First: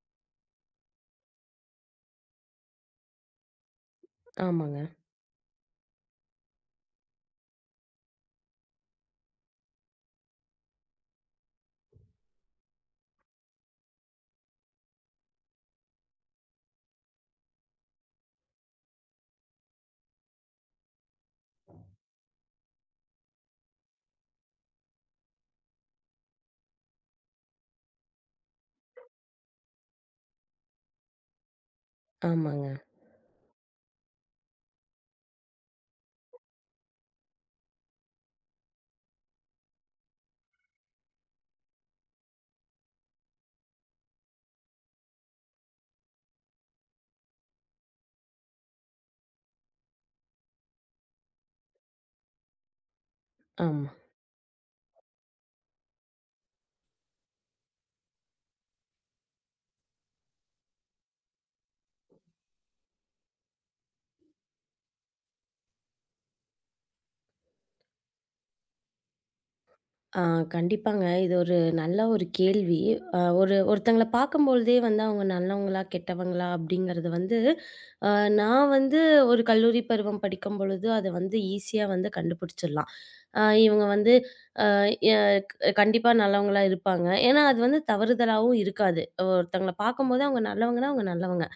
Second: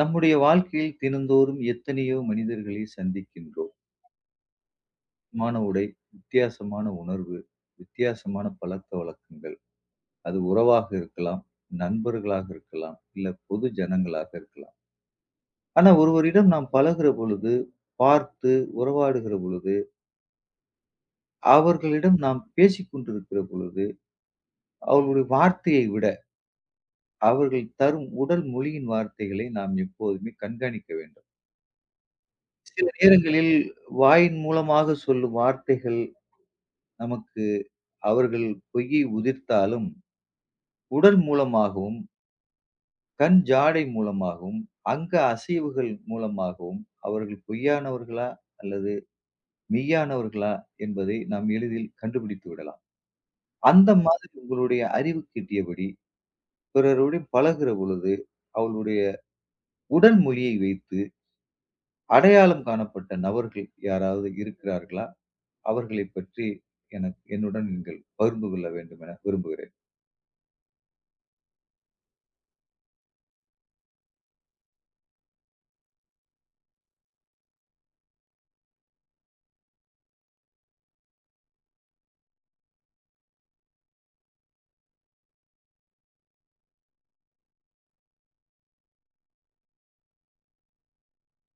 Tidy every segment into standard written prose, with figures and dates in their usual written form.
நம்முடைய வாழ்க்கையில் தினந்தோறும் எத்தனையோ மனிதர்களை சந்திக்கின்றோம். ஆமாங்க. மான உடை, வித்தியாசமான உணர்வு, வித்தியாசமான பழக்க வழக்கங்கள். அது உறவாக இருக்கலாம், நண்பர்களாக இருக்கலாம், இல்ல பொது ஜனங்களாக இருக்கலாம். ஆனா ஒருவரிடம் நாம் பழகுற பொழுது, பார்த்து உறவாடுகிற பொழுது, அவர்களிடம் நாம் பேசிக் கொண்டிருக்கிற பொழுது, அவர்களுடைய வார்த்தையை விட அவர்கள் தரும் உடல் மொழியின் வார்த்தைகளை நாம் எப்போதுமே கண்காணிக்க வேண்டும். ஆமாங்க. சில நேரங்களில் வாயின் மூலமாக சொல்லும் வார்த்தைகள் நமக்கு அவர்கள் பொய் உதிர்த்தாலும் உடல் மூலமாகவும், கண் ஜாடை மூலமாகவும், அங்க அசைவுகள் மூலமாகவும் அவர்கள் பொய்யானவர்களா அல்லது மெய்யானவர்களா என்பதை நாம் எளிதில் கண்டுபிடித்து விடலாம். ஆமா. அந்த மாதிரி உங்களுடைய அறிவுக்கு எட்டியபடி பிறருடன் பழகுற பொழுது அவளுடைய உடல் மொழியை வைத்து அடையாளம் காணப்பட்ட நபர்கள் யாராவது இருக்கிறார்களா? அவர்களைப் பற்றி எனக்கு என்னுடன் நீங்கள் பகிர்ந்து கொள்ள வேண்டும் என விரும்புகிறேன். ஆ கண்டிப்பாங்க. இது ஒரு நல்ல ஒரு கேள்வி. ஒரு ஒருத்தங்கள பார்க்கும்பொழுதே வந்து அவங்க நல்லவங்களா, கெட்டவங்களா அப்படிங்கிறது வந்து, அ நான் வந்து ஒரு கல்லூரி பருவம் படிக்கும்பொழுது, அத வந்து ஈஸியா வந்து கண்டுபிடிச்சிடலாம். இவங்க வந்து எ கண்டிப்பா நல்லவங்களா இருப்பாங்க. ஏன்னா, அது வந்து தவறுதலாவும் இருக்காது. ஒருத்தங்கள பார்க்கும்போது அவங்க நல்லவங்கன்னா, அவங்க நல்லவங்க.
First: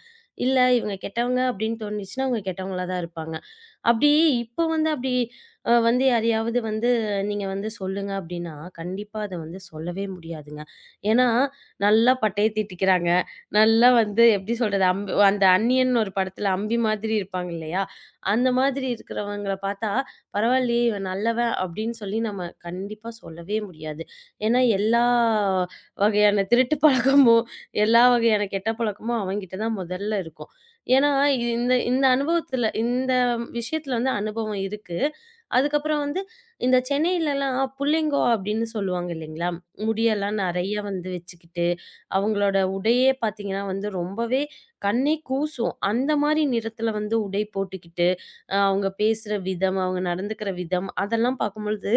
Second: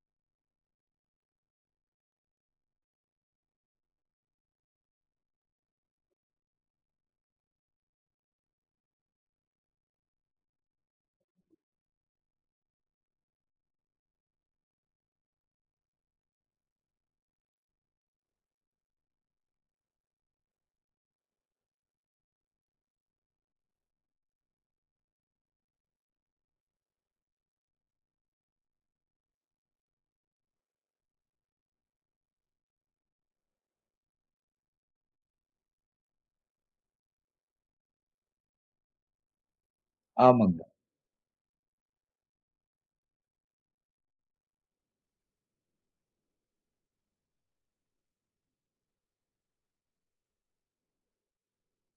இல்ல இவங்க கெட்டவங்க அப்படின்னு தோணுச்சுன்னா, அவங்க கெட்டவங்களா தான் இருப்பாங்க. அப்படி இப்ப வந்து அப்படி வந்து யாரையாவது வந்து நீங்க வந்து சொல்லுங்க அப்படின்னா, கண்டிப்பா அத வந்து சொல்லவே முடியாதுங்க. ஏன்னா, நல்லா பட்டைய தீட்டிக்கிறாங்க. நல்லா வந்து எப்படி சொல்றது? அம்பு அந்த அந்நியன் ஒரு படத்துல அம்பி மாதிரி இருப்பாங்க இல்லையா? அந்த மாதிரி இருக்கிறவங்கள பார்த்தா பரவாயில்லையே! இவன் நல்லவன் அப்படின்னு சொல்லி நம்ம கண்டிப்பா சொல்லவே முடியாது. ஏன்னா எல்லா வகையான திருட்டு பழக்கமும், எல்லா வகையான கெட்ட பழக்கமும் அவன்கிட்ட தான் முதல்ல இருக்கும். ஏன்னா இந்த இந்த அனுபவத்துல இந்த விஷயத்துல வந்து அனுபவம் இருக்கு. அதுக்கப்புறம் வந்து இந்த சென்னையிலலாம் புள்ளிங்கோ அப்படின்னு சொல்லுவாங்க இல்லைங்களா? முடியெல்லாம் ஆமாங்க. நெறைய வந்து வச்சுக்கிட்டு, அவங்களோட உடையே பார்த்தீங்கன்னா வந்து ரொம்பவே கண்ணே கூசும். அந்த மாரி நிறத்துல வந்து உடை போட்டுக்கிட்டு, அவங்க பேசுற விதம், அவங்க நடந்துக்கிற விதம், அதெல்லாம் பார்க்கும்பொழுது,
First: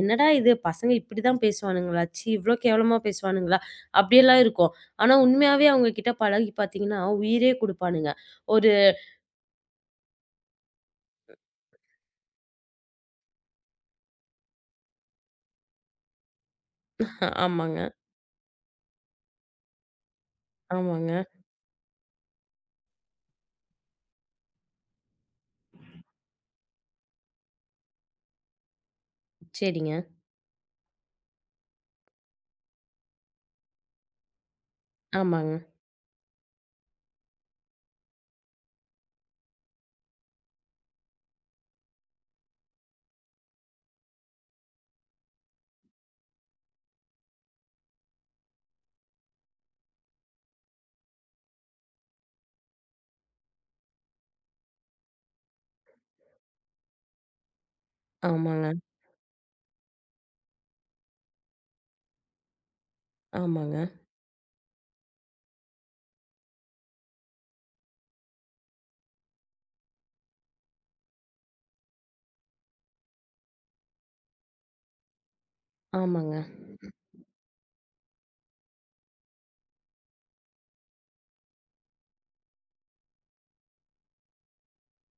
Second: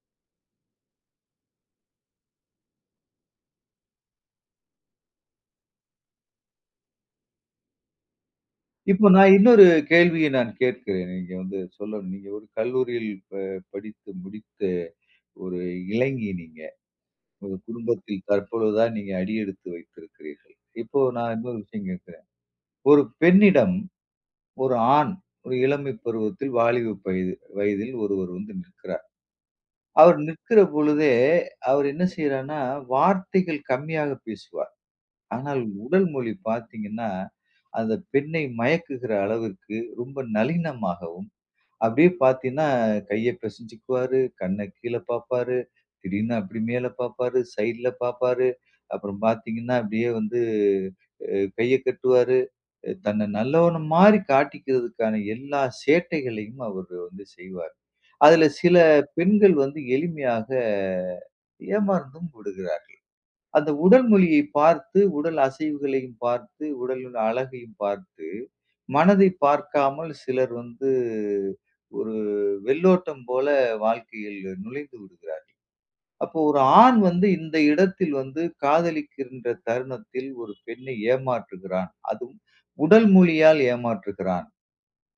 "என்னடா இது பசங்க இப்படிதான் பேசுவானுங்களா? ச்சீ! இவ்ளோ கேவலமா பேசுவானுங்களா?" அப்படியெல்லாம் இருக்கும். ஆனா உண்மையாவே அவங்க கிட்ட பழகி பார்த்தீங்கன்னா, உயிரே குடுப்பானுங்க. ஒரு இப்போ நான் இன்னொரு கேள்வியை கேட்கிறேன். நீங்க வந்து சொல்லணும். நீங்க ஒரு கல்லூரியில் ப படித்து முடித்த ஒரு இளைஞி நீங்க. உங்க ஆமாங்க, குடும்பத்தில் தற்பொழுதுதான் நீங்க அடியெடுத்து வைத்திருக்கிறீர்கள். இப்போ ஆமாங்க. நான் இன்னொரு விஷயம் கேட்கிறேன். ஒரு பெண்ணிடம் ஒரு ஆண் ஒரு இளமை பருவத்தில் வாலிப வயதில் ஒருவர் வந்து நிற்கிறார். சரிங்க. அவர் நிற்கிற பொழுதே அவர் என்ன செய்றார்ன்னா, வார்த்தைகள் கம்மியாக பேசுவார். ஆமாங்க, ஆனால் உடல் மொழி பார்த்தீங்கன்னா, அந்த பெண்ணை மயக்குகிற அளவிற்கு ரொம்ப நளினமாகவும் அப்படியே பார்த்தீன்னா, கைய பிசைஞ்சுக்குவாரு, கண்ண கீழ பார்ப்பாரு, திடீர்னு அப்படி மேல பார்ப்பாரு, சைடுல பார்ப்பாரு. அப்புறம் பார்த்தீங்கன்னா, அப்படியே வந்து கைய கட்டுவாரு. தன்னை நல்லவன மாரி காட்டிக்கிறதுக்கான எல்லா சேட்டைகளையும் அவரு வந்து செய்வார். அதுல ஆமாங்க, சில பெண்கள் வந்து எளிமையாக ஏமாந்தும் விடுகிறார். அந்த ஆமாங்க, உடல் மொழியை பார்த்து, உடல் அசைவுகளையும் பார்த்து, உடலின் அழகையும் பார்த்து மனதை பார்க்காமல் சிலர் வந்து ஒரு வெள்ளோட்டம் போல வாழ்க்கையில் நுழைந்து விடுகிறார். ஆமாங்க, அப்போ ஒரு ஆண் வந்து இந்த இடத்தில் வந்து காதலிக்கின்ற தருணத்தில் ஒரு பெண்ணை ஏமாற்றுகிறான். அதுவும் உடல் மொழியால் ஏமாற்றுகிறான்.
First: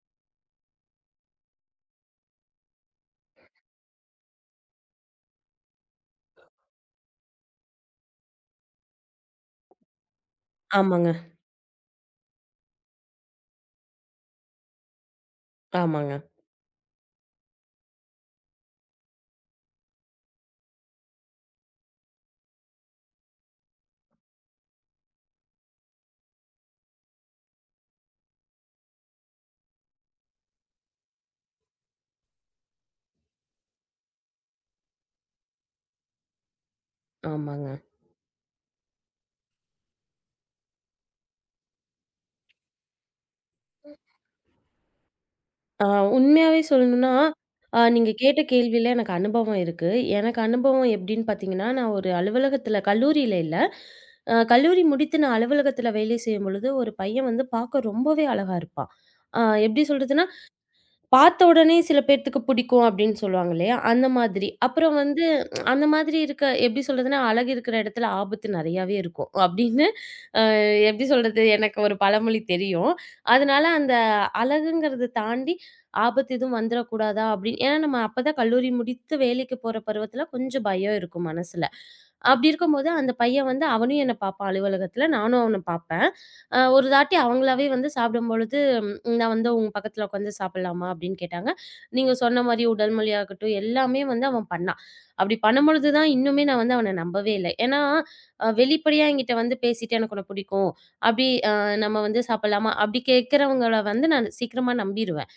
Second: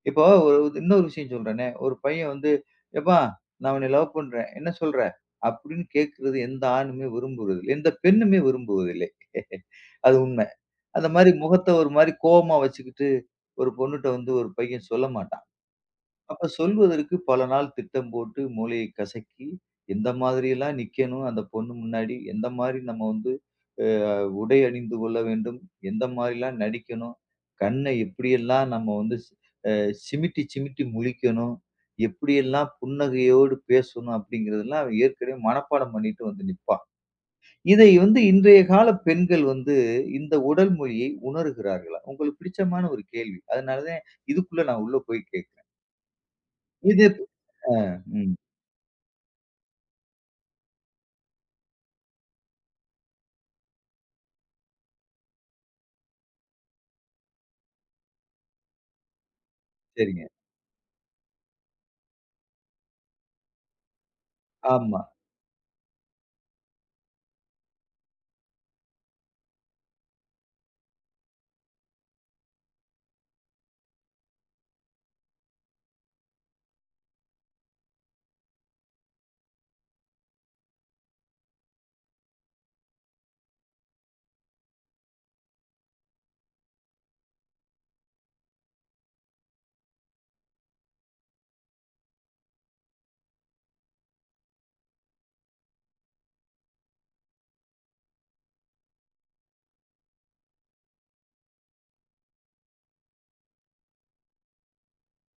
இப்போ இன்னொரு விஷயம் சொல்றேனே, ஒரு பையன் வந்து, "எப்பா நான் உன்னை லவ் பண்றேன். என்ன சொல்ற?" அப்படின்னு கேட்கிறது எந்த ஆணுமே விரும்புவதில்லை. எந்த பெண்ணுமே விரும்புவதில்லை. அது உண்ம. அந்த ஆமாங்க, மாரி முகத்த ஒரு மாரி கோவமா வச்சுக்கிட்டு, ஒரு பொண்ணுட்ட வந்து ஒரு பையன் சொல்ல மாட்டான். ஆமாங்க, அப்ப சொல்வதற்கு பல நாள் திட்டம் போட்டு மூளையை கசக்கி, எந்த மாதிரியெல்லாம் நிக்கணும் அந்த பொண்ணு முன்னாடி, எந்த மாரி நம்ம வந்து அ உடை அணிந்து கொள்ள வேண்டும், எந்த மாரிலாம் நடிக்கணும், கண்ண எப்படியெல்லாம் நம்ம வந்து சி அ சிமிட்டி சிமிட்டி முழிக்கணும், எப்படியெல்லாம் புன்னகையோடு பேசணும் அப்படிங்கிறதெல்லாம் அவன் ஏற்கனவே மனப்பாடம் பண்ணிட்டு வந்து நிப்பான். ஆமாங்க. இதை வந்து இன்றைய கால பெண்கள் வந்து இந்த உடல் மொழியை உணர்கிறார்களா? உங்களுக்கு பிடிச்சமான ஒரு கேள்வி. அதனால தான் இதுக்குள்ள நான் உள்ள போய் கேட்கிறேன். ஆ உண்மையாவே இது சொல்லணும்னா, நீங்க ம். கேட்ட கேள்வியில எனக்கு அனுபவம் இருக்கு. எனக்கு அனுபவம் எப்படின்னு பார்த்தீங்கன்னா, நான் ஒரு அலுவலகத்தில கல்லூரியில இல்ல. கல்லூரி முடித்து நான் அலுவலகத்தில வேலை செய்யும்பொழுது, ஒரு பையன் வந்து பார்க்க ரொம்பவே அழகா இருப்பான். அ எப்படி சொல்றதுன்னா, சரிங்க. பார்த்த உடனே சில பேத்துக்கு பிடிக்கும் அப்படின்னு சொல்லுவாங்க இல்லையா? அந்த மாதிரி. அப்புறம் ஆமா. வந்து அந்த மாதிரி இருக்க எப்படி சொல்றதுன்னா, அழகு இருக்கிற இடத்துல ஆபத்து நெறையாவே இருக்கும். அப்படின்னு எப்படி சொல்றது? எனக்கு ஒரு பழமொழி தெரியும். அதனால அந்த அழகுங்கிறத தாண்டி ஆபத்து எதுவும் வந்துறக்கூடாதா அப்படின்னு ஏன்னா நம்ம அப்பதான் கல்லூரி முடித்து வேலைக்கு போற பருவத்தில கொஞ்சம் பயம் இருக்கும் மனசுல. அப்படி இருக்கும்போது அந்த பையன் வந்து அவனும் என்ன பார்ப்பான் அலுவலகத்தில. நானும் அவன பார்ப்பேன். ஒரு தாட்டி அவங்களாவே வந்து சாப்பிடும்பொழுது, "நான் வந்து உங்க பக்கத்தில உட்காந்து சாப்பிடலாமா?" அப்படின்னு கேட்டாங்க. நீங்க சொன்ன மாரி உடல் மொழியாகட்டும், எல்லாமே வந்து அவன் பண்ணான். அப்படி பண்ணும்பொழுது தான் இன்னுமே நான் வந்து அவன நம்பவே இல்ல. ஏன்னா வெளிப்படையா என்கிட்ட வந்து பேசிட்டு எனக்கு உன்ன பிடிக்கும். அப்படி நம்ம வந்து சாப்பிடலாமா? அப்படி கேட்கிறவங்கள வந்து நான் சீக்கிரமா நம்பிருவேன்.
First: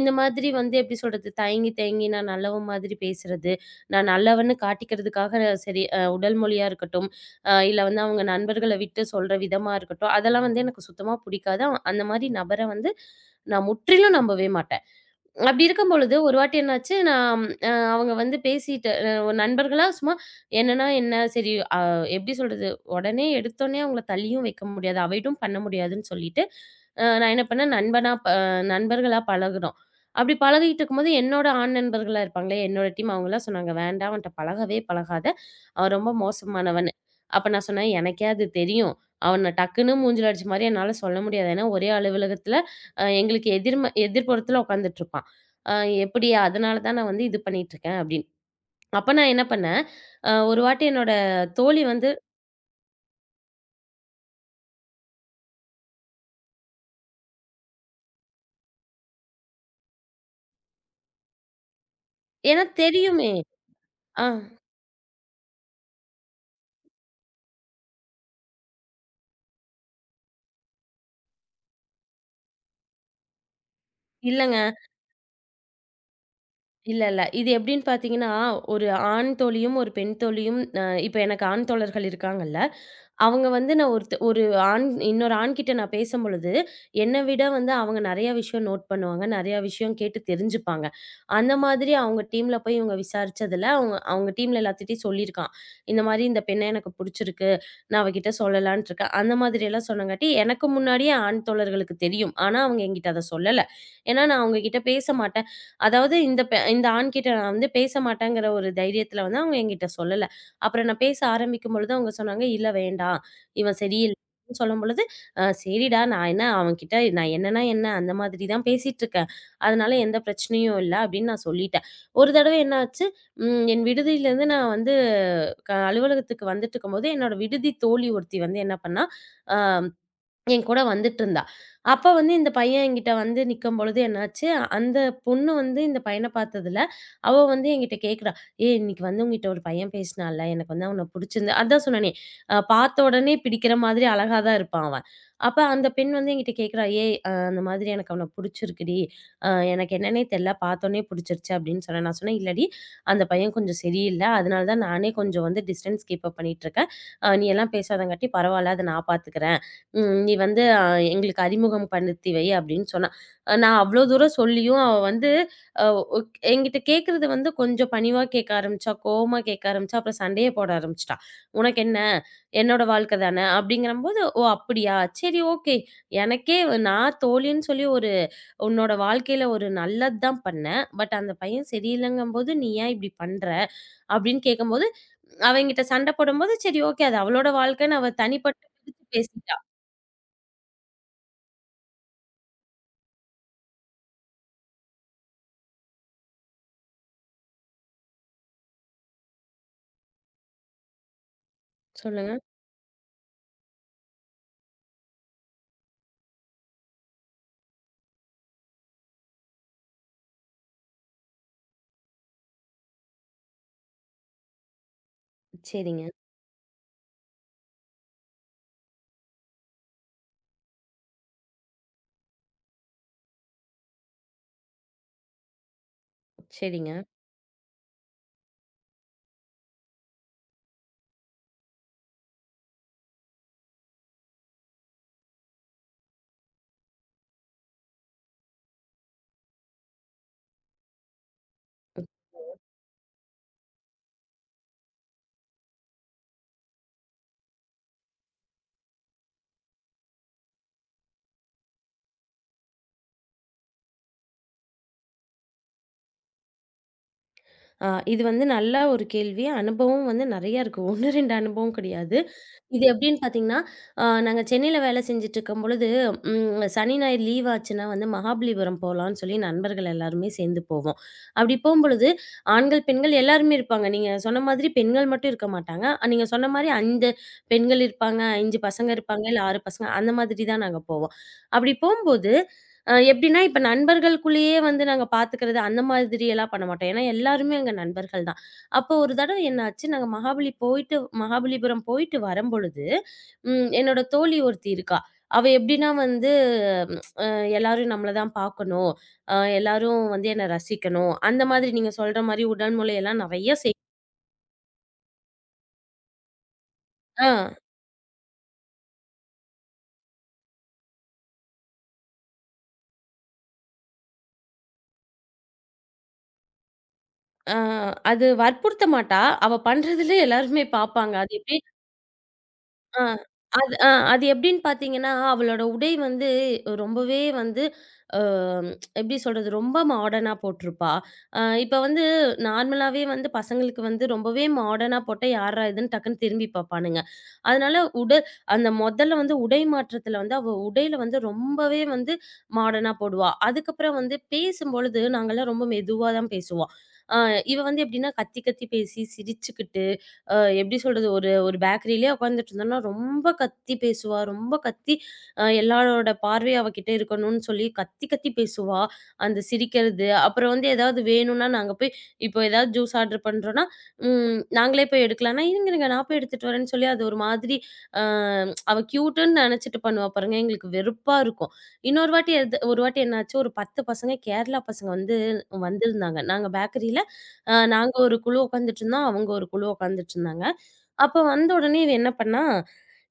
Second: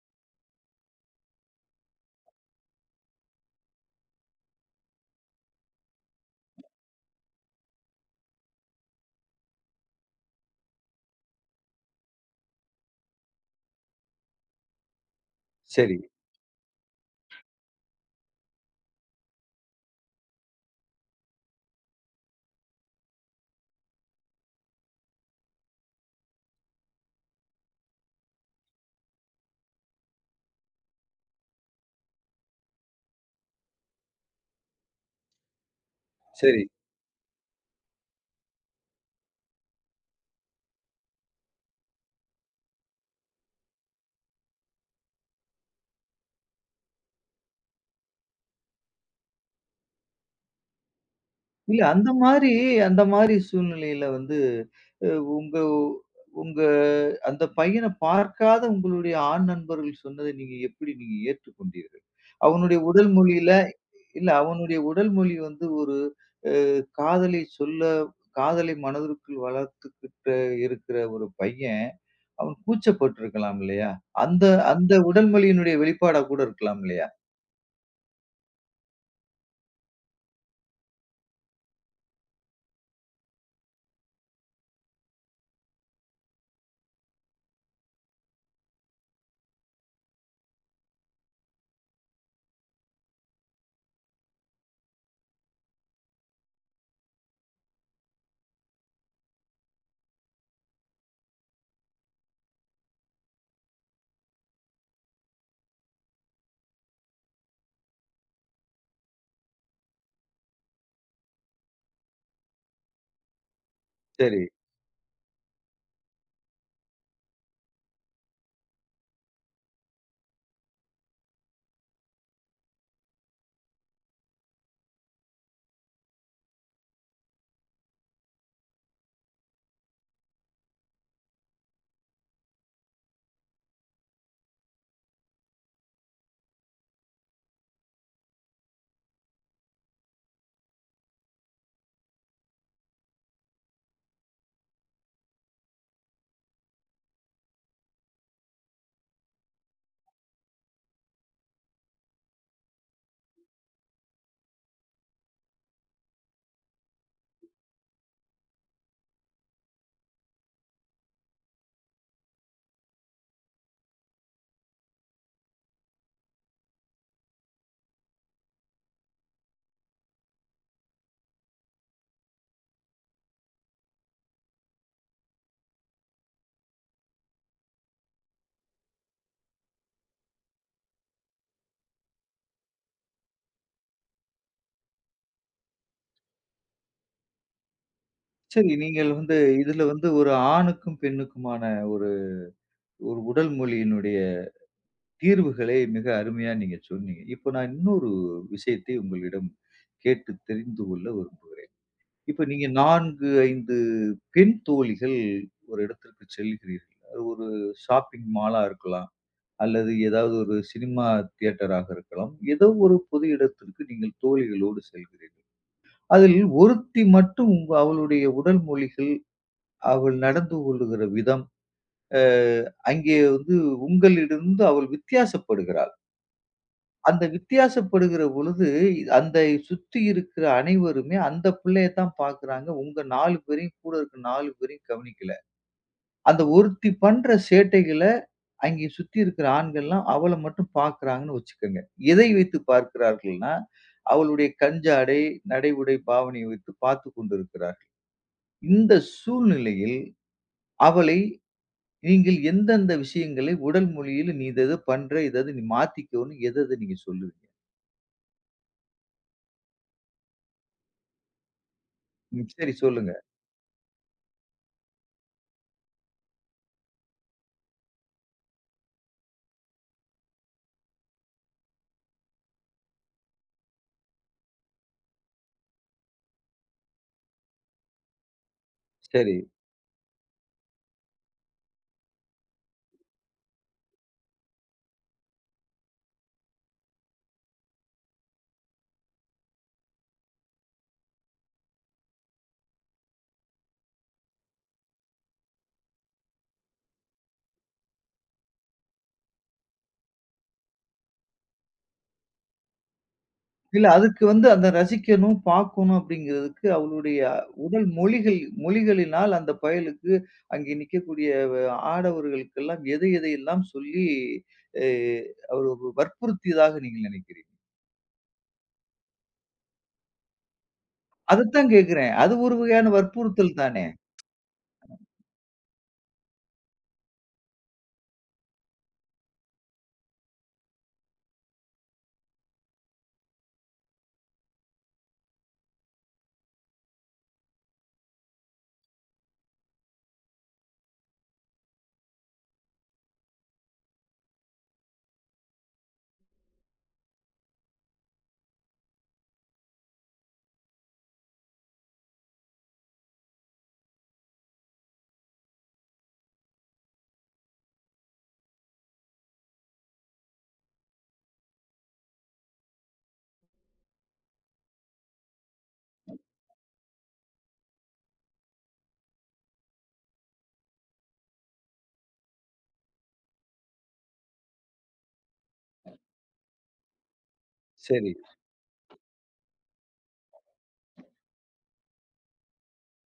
இந்த மாதிரி வந்து எப்படி சொல்றது? தயங்கி தயங்கி நான் நல்லவன் மாதிரி பேசுறது, நான் நல்லவன்னு காட்டிக்கிறதுக்காக சரி உடல் மொழியா இருக்கட்டும், இல்ல வந்து அவங்க நண்பர்கள விட்டு சொல்ற விதமா இருக்கட்டும், அதெல்லாம் வந்து எனக்கு சுத்தமா பிடிக்காது. அந்த மாரி நபர வந்து நான் முற்றிலும் நம்பவே மாட்டேன். அப்படி இருக்கும் சரி, பொழுது ஒரு வாட்டி என்னாச்சு, நான் அவங்க வந்து பேசிட்டு ஒரு நண்பர்களா சும்மா என்னன்னா என்ன, சரி அ எப்படி சொல்றது? உடனே எடுத்தோனே அவங்கள தள்ளியும் வைக்க முடியாது. அவாய்டும் பண்ண முடியாதுன்னு சொல்லிட்டு, நான் என்ன பண்ணேன், நண்பர்களா பழகுனோம். அப்படி பழகிட்டு இருக்கும்போது என்னோட ஆண் நண்பர்களா இருப்பாங்களே, என்னோட டீம் அவங்கலாம் சொன்னாங்க, "வேண்டாம் அவன்ட்ட பழகவே பழகாத. அவன் ரொம்ப சரி. மோசமானவன்னு." அப்ப நான் சொன்னேன், "எனக்கே அது தெரியும். அவன டக்குன்னு மூஞ்சில அடிச்ச மாரி என்னால சொல்ல முடியாது. ஏன்னா ஒரே அலுவலகத்தில எங்களுக்கு எதிர்புறத்தில உட்காந்துட்டுருப்பான்." அ எப்படி அதனால தான் நான் வந்து இது பண்ணிட்டுருக்கேன் அப்படின்னு. அப்ப நான் என்ன பண்ணேன், ஒரு வாட்டி என்னோட இல்ல தோழி வந்து அந்த மாரி சூழ்நிலையில வந்து அ உங்க உங்க அந்த பையன பார்க்காத உங்களுடைய ஆண் நண்பர்கள் சொன்னதை நீங்க எப்படி ஏற்றுக்கொண்டீர்கள்? ஏன்னா அவனுடைய உடல் தெரியுமே. மொழியில ஆ இல்ல அவனுடைய உடல் மொழி வந்து ஒரு காதலை சொல்ல காதலை மனதிற்குள் வளர்த்துக்கிட்டு இருக்கிற ஒரு பையன், அவன் கூச்சப்பட்டுருக்கலாம் இல்லையா? அந்த இல்லங்க. அந்த உடல் மொழியினுடைய வெளிப்பாடா கூட இருக்கலாம் இல்ல, இல்லையா? இல்ல. இது எப்படின்னு பார்த்தீங்கன்னா, ஒரு ஆண் தோழியும், ஒரு பெண் தோழியும் இப்ப எனக்கு ஆண் தோழர்கள் இருக்காங்கல்ல. அவங்க வந்து நான் ஒரு ஆண் இன்னொரு ஆண்கிட்ட நான் பேசும்பொழுது, என்ன விட வந்து அவங்க நெறைய விஷயம் நோட் பண்ணுவாங்க. நெறைய விஷயம் கேட்டு தெரிஞ்சுப்பாங்க. அந்த மாதிரி அவங்க டீம்ல போய் இவங்க விசாரிச்சதுல, அவங்க அவங்க டீம்ல எல்லாத்துட்டயும் சொல்லியிருக்கான். இந்த மாரி இந்த பெண்ண எனக்கு புடிச்சிருக்கு. நான் அவகிட்ட சொல்லலான்ட்டு இருக்கேன். அந்த மாதிரியெல்லாம் சொன்னங்காட்டி, எனக்கு முன்னாடியே ஆண் தோழர்களுக்கு தெரியும். ஆனா அவங்க என்கிட்ட அத சொல்லல. ஏன்னா நான் அவங்க கிட்ட பேச மாட்டேன். அதாவது இந்த ஆண்கிட்ட நான் வந்து பேச மாட்டேங்கிற ஒரு தைரியத்துல வந்து அவங்க என்கிட்ட சொல்லல. அப்புறம் நான் பேச ஆரம்பிக்கும் பொழுது அவங்க சொன்னாங்க, "இல்ல வேண்டாம். இவன் சரியில்ல." சரி. சொல்லும் பொழுது, சரிடா நான் என்ன அவன்கிட்ட நான் என்னன்னா என்ன அந்த மாதிரி தான் பேசிட்டுருக்கேன். அதனால எந்த பிரச்சனையும் இல்ல." அப்படின்னு நான் சொல்லிட்டேன். ஒரு தடவ என்ன ஆச்சு, என் விடுதியிலேருந்து நான் வந்து அலுவலகத்துக்கு வந்துட்டுருக்கும்போது, என்னோட விடுதி தோழி ஒருத்தி வந்து என்ன பண்ணா, அ என் கூட வந்துட்டுருந்தா. அப்ப வந்து இந்த பையன் என்கிட்ட வந்து நிக்கும்பொழுது என்னாச்சு, அந்த பொண்ணு வந்து இந்த பையன பார்த்ததுல, அவ வந்து என்கிட்ட கேட்குறா, "ஏய்! இன்னைக்கு வந்து உன்கிட்ட ஒரு பையன் பேசினான்ல, எனக்கு வந்து அவன புடிச்சிருந்து" அதான் சொன்னனே, பார்த்த உடனே பிடிக்கிற மாதிரி அழகா தான் இருப்பான் அவன். அப்ப அந்த பெண் வந்து என்கிட்ட கேட்குறா, "ஏய்! அந்த மாதிரி எனக்கு அவன புடிச்சிருக்குடி. அ எனக்கு என்னன்னே தெர்ல, பார்த்தோனே புடிச்சிருச்சு" அப்படின்னு சொன்னேன். நான் சொன்னேன், "இல்லடி, அந்த பையன் கொஞ்சம் சரியில்ல. அதனால தான் நானே கொஞ்சம் வந்து டிஸ்டன்ஸ் கீப்பப் பண்ணிட்டுருக்கேன். நீ எல்லாம் பேசாதங்காட்டி பரவால்ல, அத நான் பார்த்துக்கிறேன்." ம். "நீ வந்து எங்களுக்கு அறிமுகம் படுத்தி வை" அப்படின்னு சொன்னா. நான் அவ்ளோ தூரம் சொல்லியும் அவ வந்து அ என்கிட்ட கேட்கறது வந்து கொஞ்சம் பணிவா கேட்க ஆரம்பிச்சா, கோவமா கேட்க ஆரம்பிச்சா, அப்புறம் சண்டையே போட ஆரம்பிச்சுட்டா. "உனக்கு என்ன? என்னோட வாழ்க்கை தானே!" அப்படிங்கிறம்போது, "ஓ! அப்படியா? சரி ஓகே. நான் தோழின்னு சொல்லி ஒரு உன்னோட வாழ்க்கையில ஒரு நல்லது தான் பண்ணேன். பட் அந்த பையன் சரியில்லைங்கும்போது, நீ ஏன் இப்படி பண்ற?" அப்படின்னு கேட்கும்போது, அவ என்கிட்ட சண்டை போடும்போது, சரி ஓகே அது அவளோட வாழ்க்கைன்னு அவ தனிப்பட்டு சரி பிரிச்சு நீங்கள் வந்து பேசிட்டா. இதுல வந்து ஒரு ஆணுக்கும், பெண்ணுக்குமான ஒரு ஒரு உடல் மொழியினுடைய தீர்வுகளை மிக அருமையா நீங்க சொன்னீங்க. இப்போ நான் இன்னொரு விஷயத்தை உங்களிடம் கேட்டு தெரிந்து கொள்ள விரும்புறேன். சொல்லுங்க. இப்ப நீங்க 4, 5 பெண் தோழிகள் ஒரு இடத்திற்கு செல்கிறீர்கள். அது ஒரு ஷாப்பிங் மாலா இருக்கலாம். அல்லது ஏதாவது ஒரு சினிமா தியேட்டராக இருக்கலாம். ஏதோ ஒரு பொது இடத்திற்கு நீங்கள் தோழிகளோடு செல்கிறீர்கள். சரிங்க, அதில் ஒருத்தி மட்டும் அவளுடைய உடல் மொழிகள், அவள் நடந்து கொள்ளுகிற விதம், அ அங்கே வந்து உங்களிடமிருந்து அவள் வித்தியாசப்படுகிறாள். சரிங்க. அந்த வித்தியாசப்படுகிற பொழுது, அந்த சுத்தி இருக்கிற அனைவருமே அந்த பிள்ளைய தான் பார்க்குறாங்க. உங்க 4 பேரையும் கூட இருக்க 4 பேரையும் கவனிக்கல. அந்த ஒருத்தி பண்ற சேட்டைகள, அங்கே சுத்தி இருக்கிற ஆண்கள்லாம் அவள மட்டும் பார்க்கிறாங்கன்னு வச்சுக்கங்க. எதை வைத்து பார்க்கிறார்கள்னா, அவளுடைய கண் ஜாடை, நடை, உடை, பாவனையை வைத்து பார்த்துக் கொண்டிருக்கிறார். இந்த சூழ்நிலையில் அவளை நீங்கள் எந்தெந்த விஷயங்களை உடல் மொழியில, "நீ இத இத பண்ற, இத இத நீ மாத்திக்கோன்னு" எத எத நீங்க சொல்லுவீங்க? அ இது வந்து நல்ல ஒரு கேள்வி. அனுபவம் வந்து நெறைய இருக்கு. 1, 2 அனுபவம் கிடையாது. ம். சரி இது சொல்லுங்க. எப்படின்னு பார்த்தீங்கன்னா, நாங்க சென்னையில வேலை செஞ்சுட்டுருக்கும் பொழுது, சனி, ஞாயிறு லீவ் ஆச்சுன்னா வந்து மகாபலிபுரம் போலான்னு சொல்லி நண்பர்கள் எல்லாருமே சேர்ந்து போவோம். அப்படி போம்பொழுது ஆண்கள், பெண்கள் எல்லாருமே இருப்பாங்க. நீங்க சொன்ன மாதிரி பெண்கள் மட்டும் இருக்க மாட்டாங்க. நீங்க சொன்ன மாரி 5 பெண்கள் இருப்பாங்க, 5 பசங்க இருப்பாங்க, சரி. இல்ல 6 பசங்க அந்த மாதிரி தான் நாங்க போவோம். அப்படி போம்போது எப்படின்னா, இப்ப நண்பர்களுக்குள்ளேயே வந்து நாங்க பார்த்துக்கிறது அந்த மாதிரி எல்லாம் பண்ண மாட்டோம். ஏன்னா எல்லாருமே அங்க நண்பர்கள் அப்போ ஒரு தடவ என்னாச்சு, நாங்க மகாபலி போயிட்டு மகாபலிபுரம் போயிட்டு வரும்பொழுது, என்னோட தோழி ஒருத்தி இருக்கா. அவ எப்படின்னா வந்து, எல்லாரும் நம்மள தான் பார்க்கணும். எல்லாரும் வந்து என்ன ரசிக்கணும். அந்த மாதிரி நீங்க சொல்ற மாரி உடல் மொழியெல்லாம் நெறைய செய் இல்ல அதுக்கு வந்து அந்த ரசிக்கணும், பார்க்கணும் அப்படிங்கிறதுக்கு அவளுடைய ஆ, உடல் மொழிகளினால் அந்த பயலுக்கு அங்கே நிக்கக்கூடிய ஆடவர்களுக்கெல்லாம் எதை எதையெல்லாம் சொல்லி அ அவரு வற்புறுத்தியதாக நீங்கள் நினைக்கிறீங்க? ஆ அது வற்புறுத்த மாட்டா. அவ பண்றதுல எல்லாருமே பார்ப்பாங்க. அது எப்படியே அதத்தான் கேட்கிறேன். அது ஒரு வகையான ஆ. வற்புறுத்தல் அது தானே! ஆ அது எப்படின்னு பார்த்தீங்கன்னா, அவளோட உடை வந்து ரொம்பவே வந்து அ எப்படி சொல்றது? ரொம்ப மாடர்னா போட்டிருப்பா. இப்ப வந்து நார்மலாவே வந்து பசங்களுக்கு வந்து ரொம்பவே மாடர்னா போட்டா, யார்ரா இதுன்னு டக்குன்னு திரும்பி பார்ப்பானுங்க. அதனால உடை அந்த மொதல்ல வந்து உடை மாற்றத்துல வந்து அவ உடையில வந்து ரொம்பவே வந்து மாடர்னா போடுவா. அதுக்கப்புறம் வந்து பேசும்பொழுது நாங்கலாம் ரொம்ப மெதுவா தான் பேசுவோம். அ இவ வந்து எப்படின்னா, கத்தி கத்தி பேசி சிரிச்சுக்கிட்டு அ எப்படி சொல்றது? ஒரு ஒரு பேக்கரியிலயே உட்காந்துட்டு இருந்தோம்னா, ரொம்ப கத்தி பேசுவா. ரொம்ப கத்தி எல்லாரோட பார்வையும் அவகிட்ட இருக்கணும்னு சொல்லி கத்தி கத்தி பேசுவா. அந்த சிரிக்கிறது, அப்புறம் வந்து ஏதாவது வேணும்னா நாங்க போய் இப்போ ஏதாவது ஜூஸ் ஆர்டர் பண்றோம்னா, நாங்களே போய் எடுக்கலாம்னா, "இருங்க இருங்க நான் போய் எடுத்துட்டு வரேன்னு" சொல்லி அது ஒரு மாதிரி அ அவ கியூட்டுன்னு நெனச்சுட்டு பண்ணுவா பாருங்க. எங்களுக்கு வெறுப்பா இருக்கும். இன்னொரு வாட்டி எது ஒரு வாட்டி என்னாச்சு, ஒரு 10 பசங்க கேரளா பசங்க வந்து வந்திருந்தாங்க. நாங்க பேக்கரியில நாங்க சரி, ஒரு குழு உட்காந்துட்டு இருந்தோம். அவங்க ஒரு குழு உட்காந்துட்டு இருந்தாங்க. அப்ப வந்த உடனே இவ என்ன பண்ணா,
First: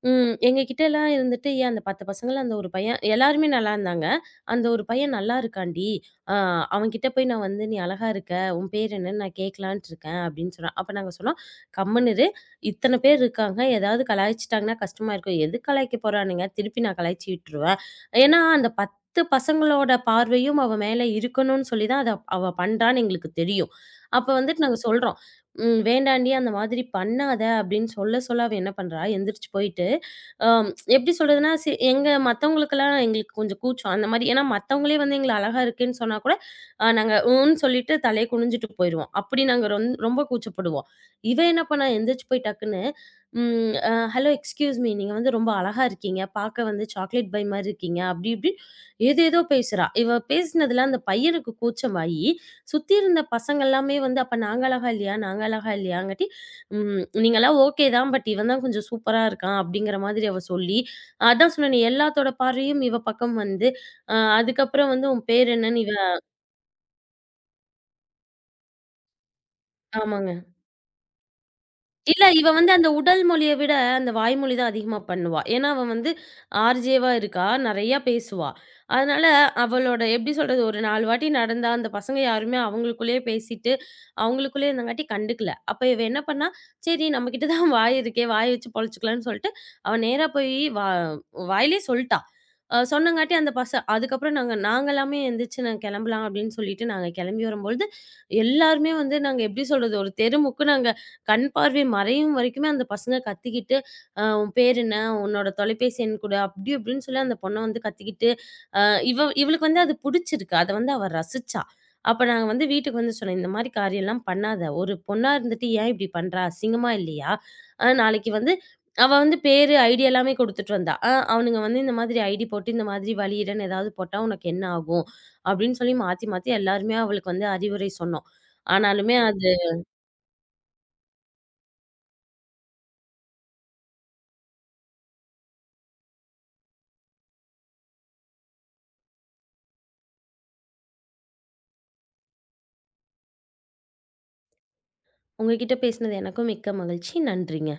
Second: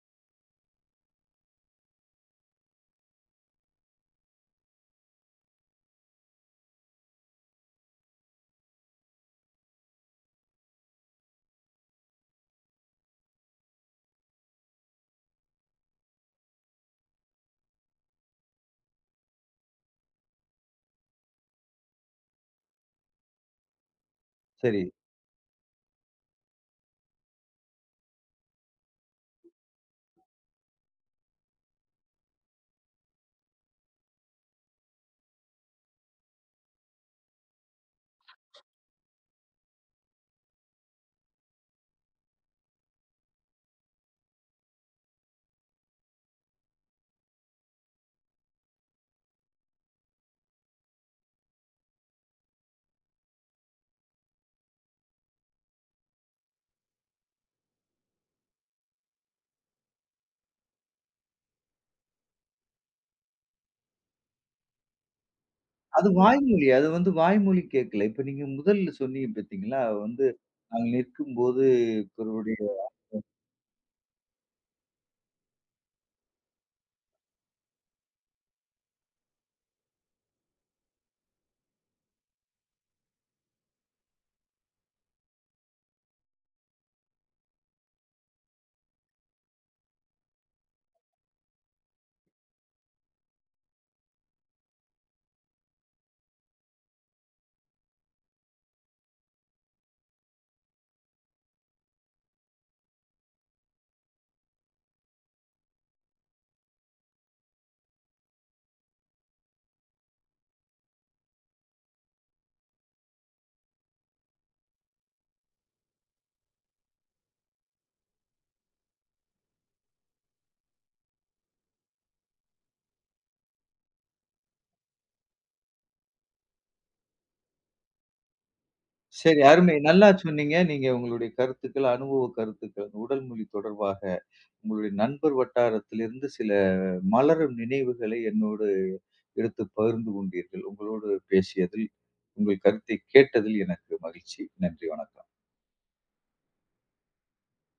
எங்க கிட்டலாம் இருந்துட்டு, "ஏன் அந்த 10 பசங்கள்ல அந்த ஒரு பையன் எல்லாருமே நல்லா இருந்தாங்க. அந்த ஒரு பையன் நல்லா இருக்கான்டி. அ அவன்கிட்ட போய் நான் வந்து நீ அழகா இருக்க. உன் பேர் என்னன்னு நான் கேட்கலான்ட்டு இருக்கேன்." அப்படின்னு சொன்னா. அப்ப நாங்க சொன்னோம், "கம்முனு இரு. இத்தன பேர் இருக்காங்க. ஏதாவது கலாய்ச்சுட்டாங்கன்னா கஷ்டமா இருக்கும். எதுக்கு கலாய்க்க போறானுங்க? திருப்பி நான் கலாய்ச்சு விட்டுருவேன்." ஏன்னா அந்த 10 பசங்களோட பார்வையும் அவ மேல இருக்கணும்னு சொல்லி தான் அத அவ பண்றான்னு எங்களுக்கு தெரியும். அப்ப வந்துட்டு நாங்க சரி. சொல்றோம். ம். "வேண்டாண்டி அந்த மாதிரி பண்ணாத" அப்படின்னு சொல்ல, சொல்ல அவ என்ன பண்றா, எந்திரிச்சு போயிட்டு, அம் எப்படி சொல்றதுன்னா, எங்க மத்தவங்களுக்கெல்லாம் எங்களுக்கு கொஞ்சம் கூச்சம். அந்த மாரி ஏன்னா மத்தவங்களே வந்து எங்கள அழகா இருக்குன்னு சொன்னா கூட, நாங்க "ம்ன்னு" சொல்லிட்டு தலைய குனிஞ்சுட்டு போயிருவோம். அப்படி நாங்க ரொம்ப கூச்சப்படுவோம். இவ என்ன பண்ணா, எந்திரிச்சு போய் டக்குன்னு, ம் அ "ஹலோ எக்ஸ்கியூஸ் மீ, நீங்க வந்து ரொம்ப அழகா இருக்கீங்க. பார்க்க வந்து சாக்லேட் பாய் மாரி இருக்கீங்க" அப்படி இப்படி ஏதேதோ பேசுறா. இவ பேசினதுல அந்த பையனுக்கு கூச்சமாயி, சுத்தி இருந்த பசங்க எல்லாமே வந்து, "அப்ப நாங்க அழகா இல்லையா? நாங்க அழகா இல்லையாங்காட்டி, நீங்கலாம் ஓகே தான். பட் இவன் தான் கொஞ்சம் சூப்பரா இருக்கான்." அப்படிங்கிற மாதிரி அவ சொல்லி, அதான் சொன்னேனே எல்லாத்தோட பார்வையும் இவ பக்கம் வந்து, அதுக்கப்புறம் வந்து, "உன் பேர் என்னன்னு?" இவ அது வாய்மொழி. அது வந்து வாய்மொழி கேட்கல. இப்ப நீங்க முதல்ல சொன்னீங்க பார்த்தீங்களா? வந்து ஆமாங்க. நாங்க நிற்கும்போது இல்ல, இவ இவருடைய வந்து அந்த உடல் மொழிய விட, அந்த வாய்மொழி தான் அதிகமா பண்ணுவா. ஏன்னா, அவ வந்து ஆர்ஜேவா இருக்கா. நெறையா பேசுவா. அதனால அவளோட எப்படி சொல்றது, ஒரு 4 வாட்டி நடந்தா, அந்த பசங்க யாருமே அவங்களுக்குள்ளேயே பேசிட்டு, அவங்களுக்குள்ளேயே இருந்தங்காட்டி கண்டுக்கல. அப்ப இவ என்ன பண்ணா, சரி நம்ம கிட்ட தான் வாய் இருக்கே, வாய வச்சு பொழச்சுக்கலாம்ன்னு சொல்லிட்டு, அவ நேரா போய் வா வாயிலேயே சொல்ட்டா. சொன்னங்காட்டி அந்த பச அதுக்கப்புறம் நாங்க நாங்க எல்லாமே எந்திரிச்சு நாங்க கெளம்பலாம் அப்படின்னு சொல்லிட்டு, நாங்க கெளம்பி வரும்பொழுது, எல்லாருமே வந்து நாங்க எப்படி சொல்றது, ஒரு தெருமுக்கு நாங்க கண் பார்வை மறையும் வரைக்குமே அந்த பசங்க கத்திக்கிட்டு, உன் பேர் என்ன? உன்னோட தொலைபேசி எண் குடு" அப்படி இப்படின்னு சொல்லி அந்த பொண்ண வந்து கத்திக்கிட்டு, அ இவளுக்கு வந்து அது புடிச்சிருக்கு. அத வந்து அவ ரசிச்சா. அப்ப நாங்க வந்து வீட்டுக்கு வந்து சொன்னோம், "இந்த மாரி காரியம்லாம் பண்ணாத. ஒரு பொண்ணா இருந்துட்டு ஏன் இப்படி பண்றா? அசிங்கமா இல்லையா? நாளைக்கு வந்து" அவ வந்து பேரு, ஐடி எல்லாமே குடுத்துட்டு வந்தா. அவனுங்க வந்து இந்த மாதிரி ஐடி போட்டு, இந்த மாதிரி வலீடன்னு ஏதாவது போட்டா உனக்கு என்ன ஆகும்?" அப்படின்னு சொல்லி மாத்தி மாத்தி எல்லாருமே அவளுக்கு வந்து அறிவுரை சொன்னோம். ஆனாலுமே சரி அது அருமை. நல்லா சொன்னீங்க. நீங்க உங்களுடைய கருத்துக்கள், அனுபவ கருத்துக்கள் அந்த உடல் மொழி தொடர்பாக உங்களுடைய நண்பர் வட்டாரத்திலிருந்து சில மலரும் நினைவுகளை என்னோடு எடுத்து பகிர்ந்து கொண்டீர்கள். உங்களோடு பேசியதில், உங்கள் கருத்தை கேட்டதில் எனக்கு மகிழ்ச்சி. நன்றி, வணக்கம். உங்ககிட்ட பேசினது எனக்கும் மிக்க மகிழ்ச்சி. நன்றிங்க.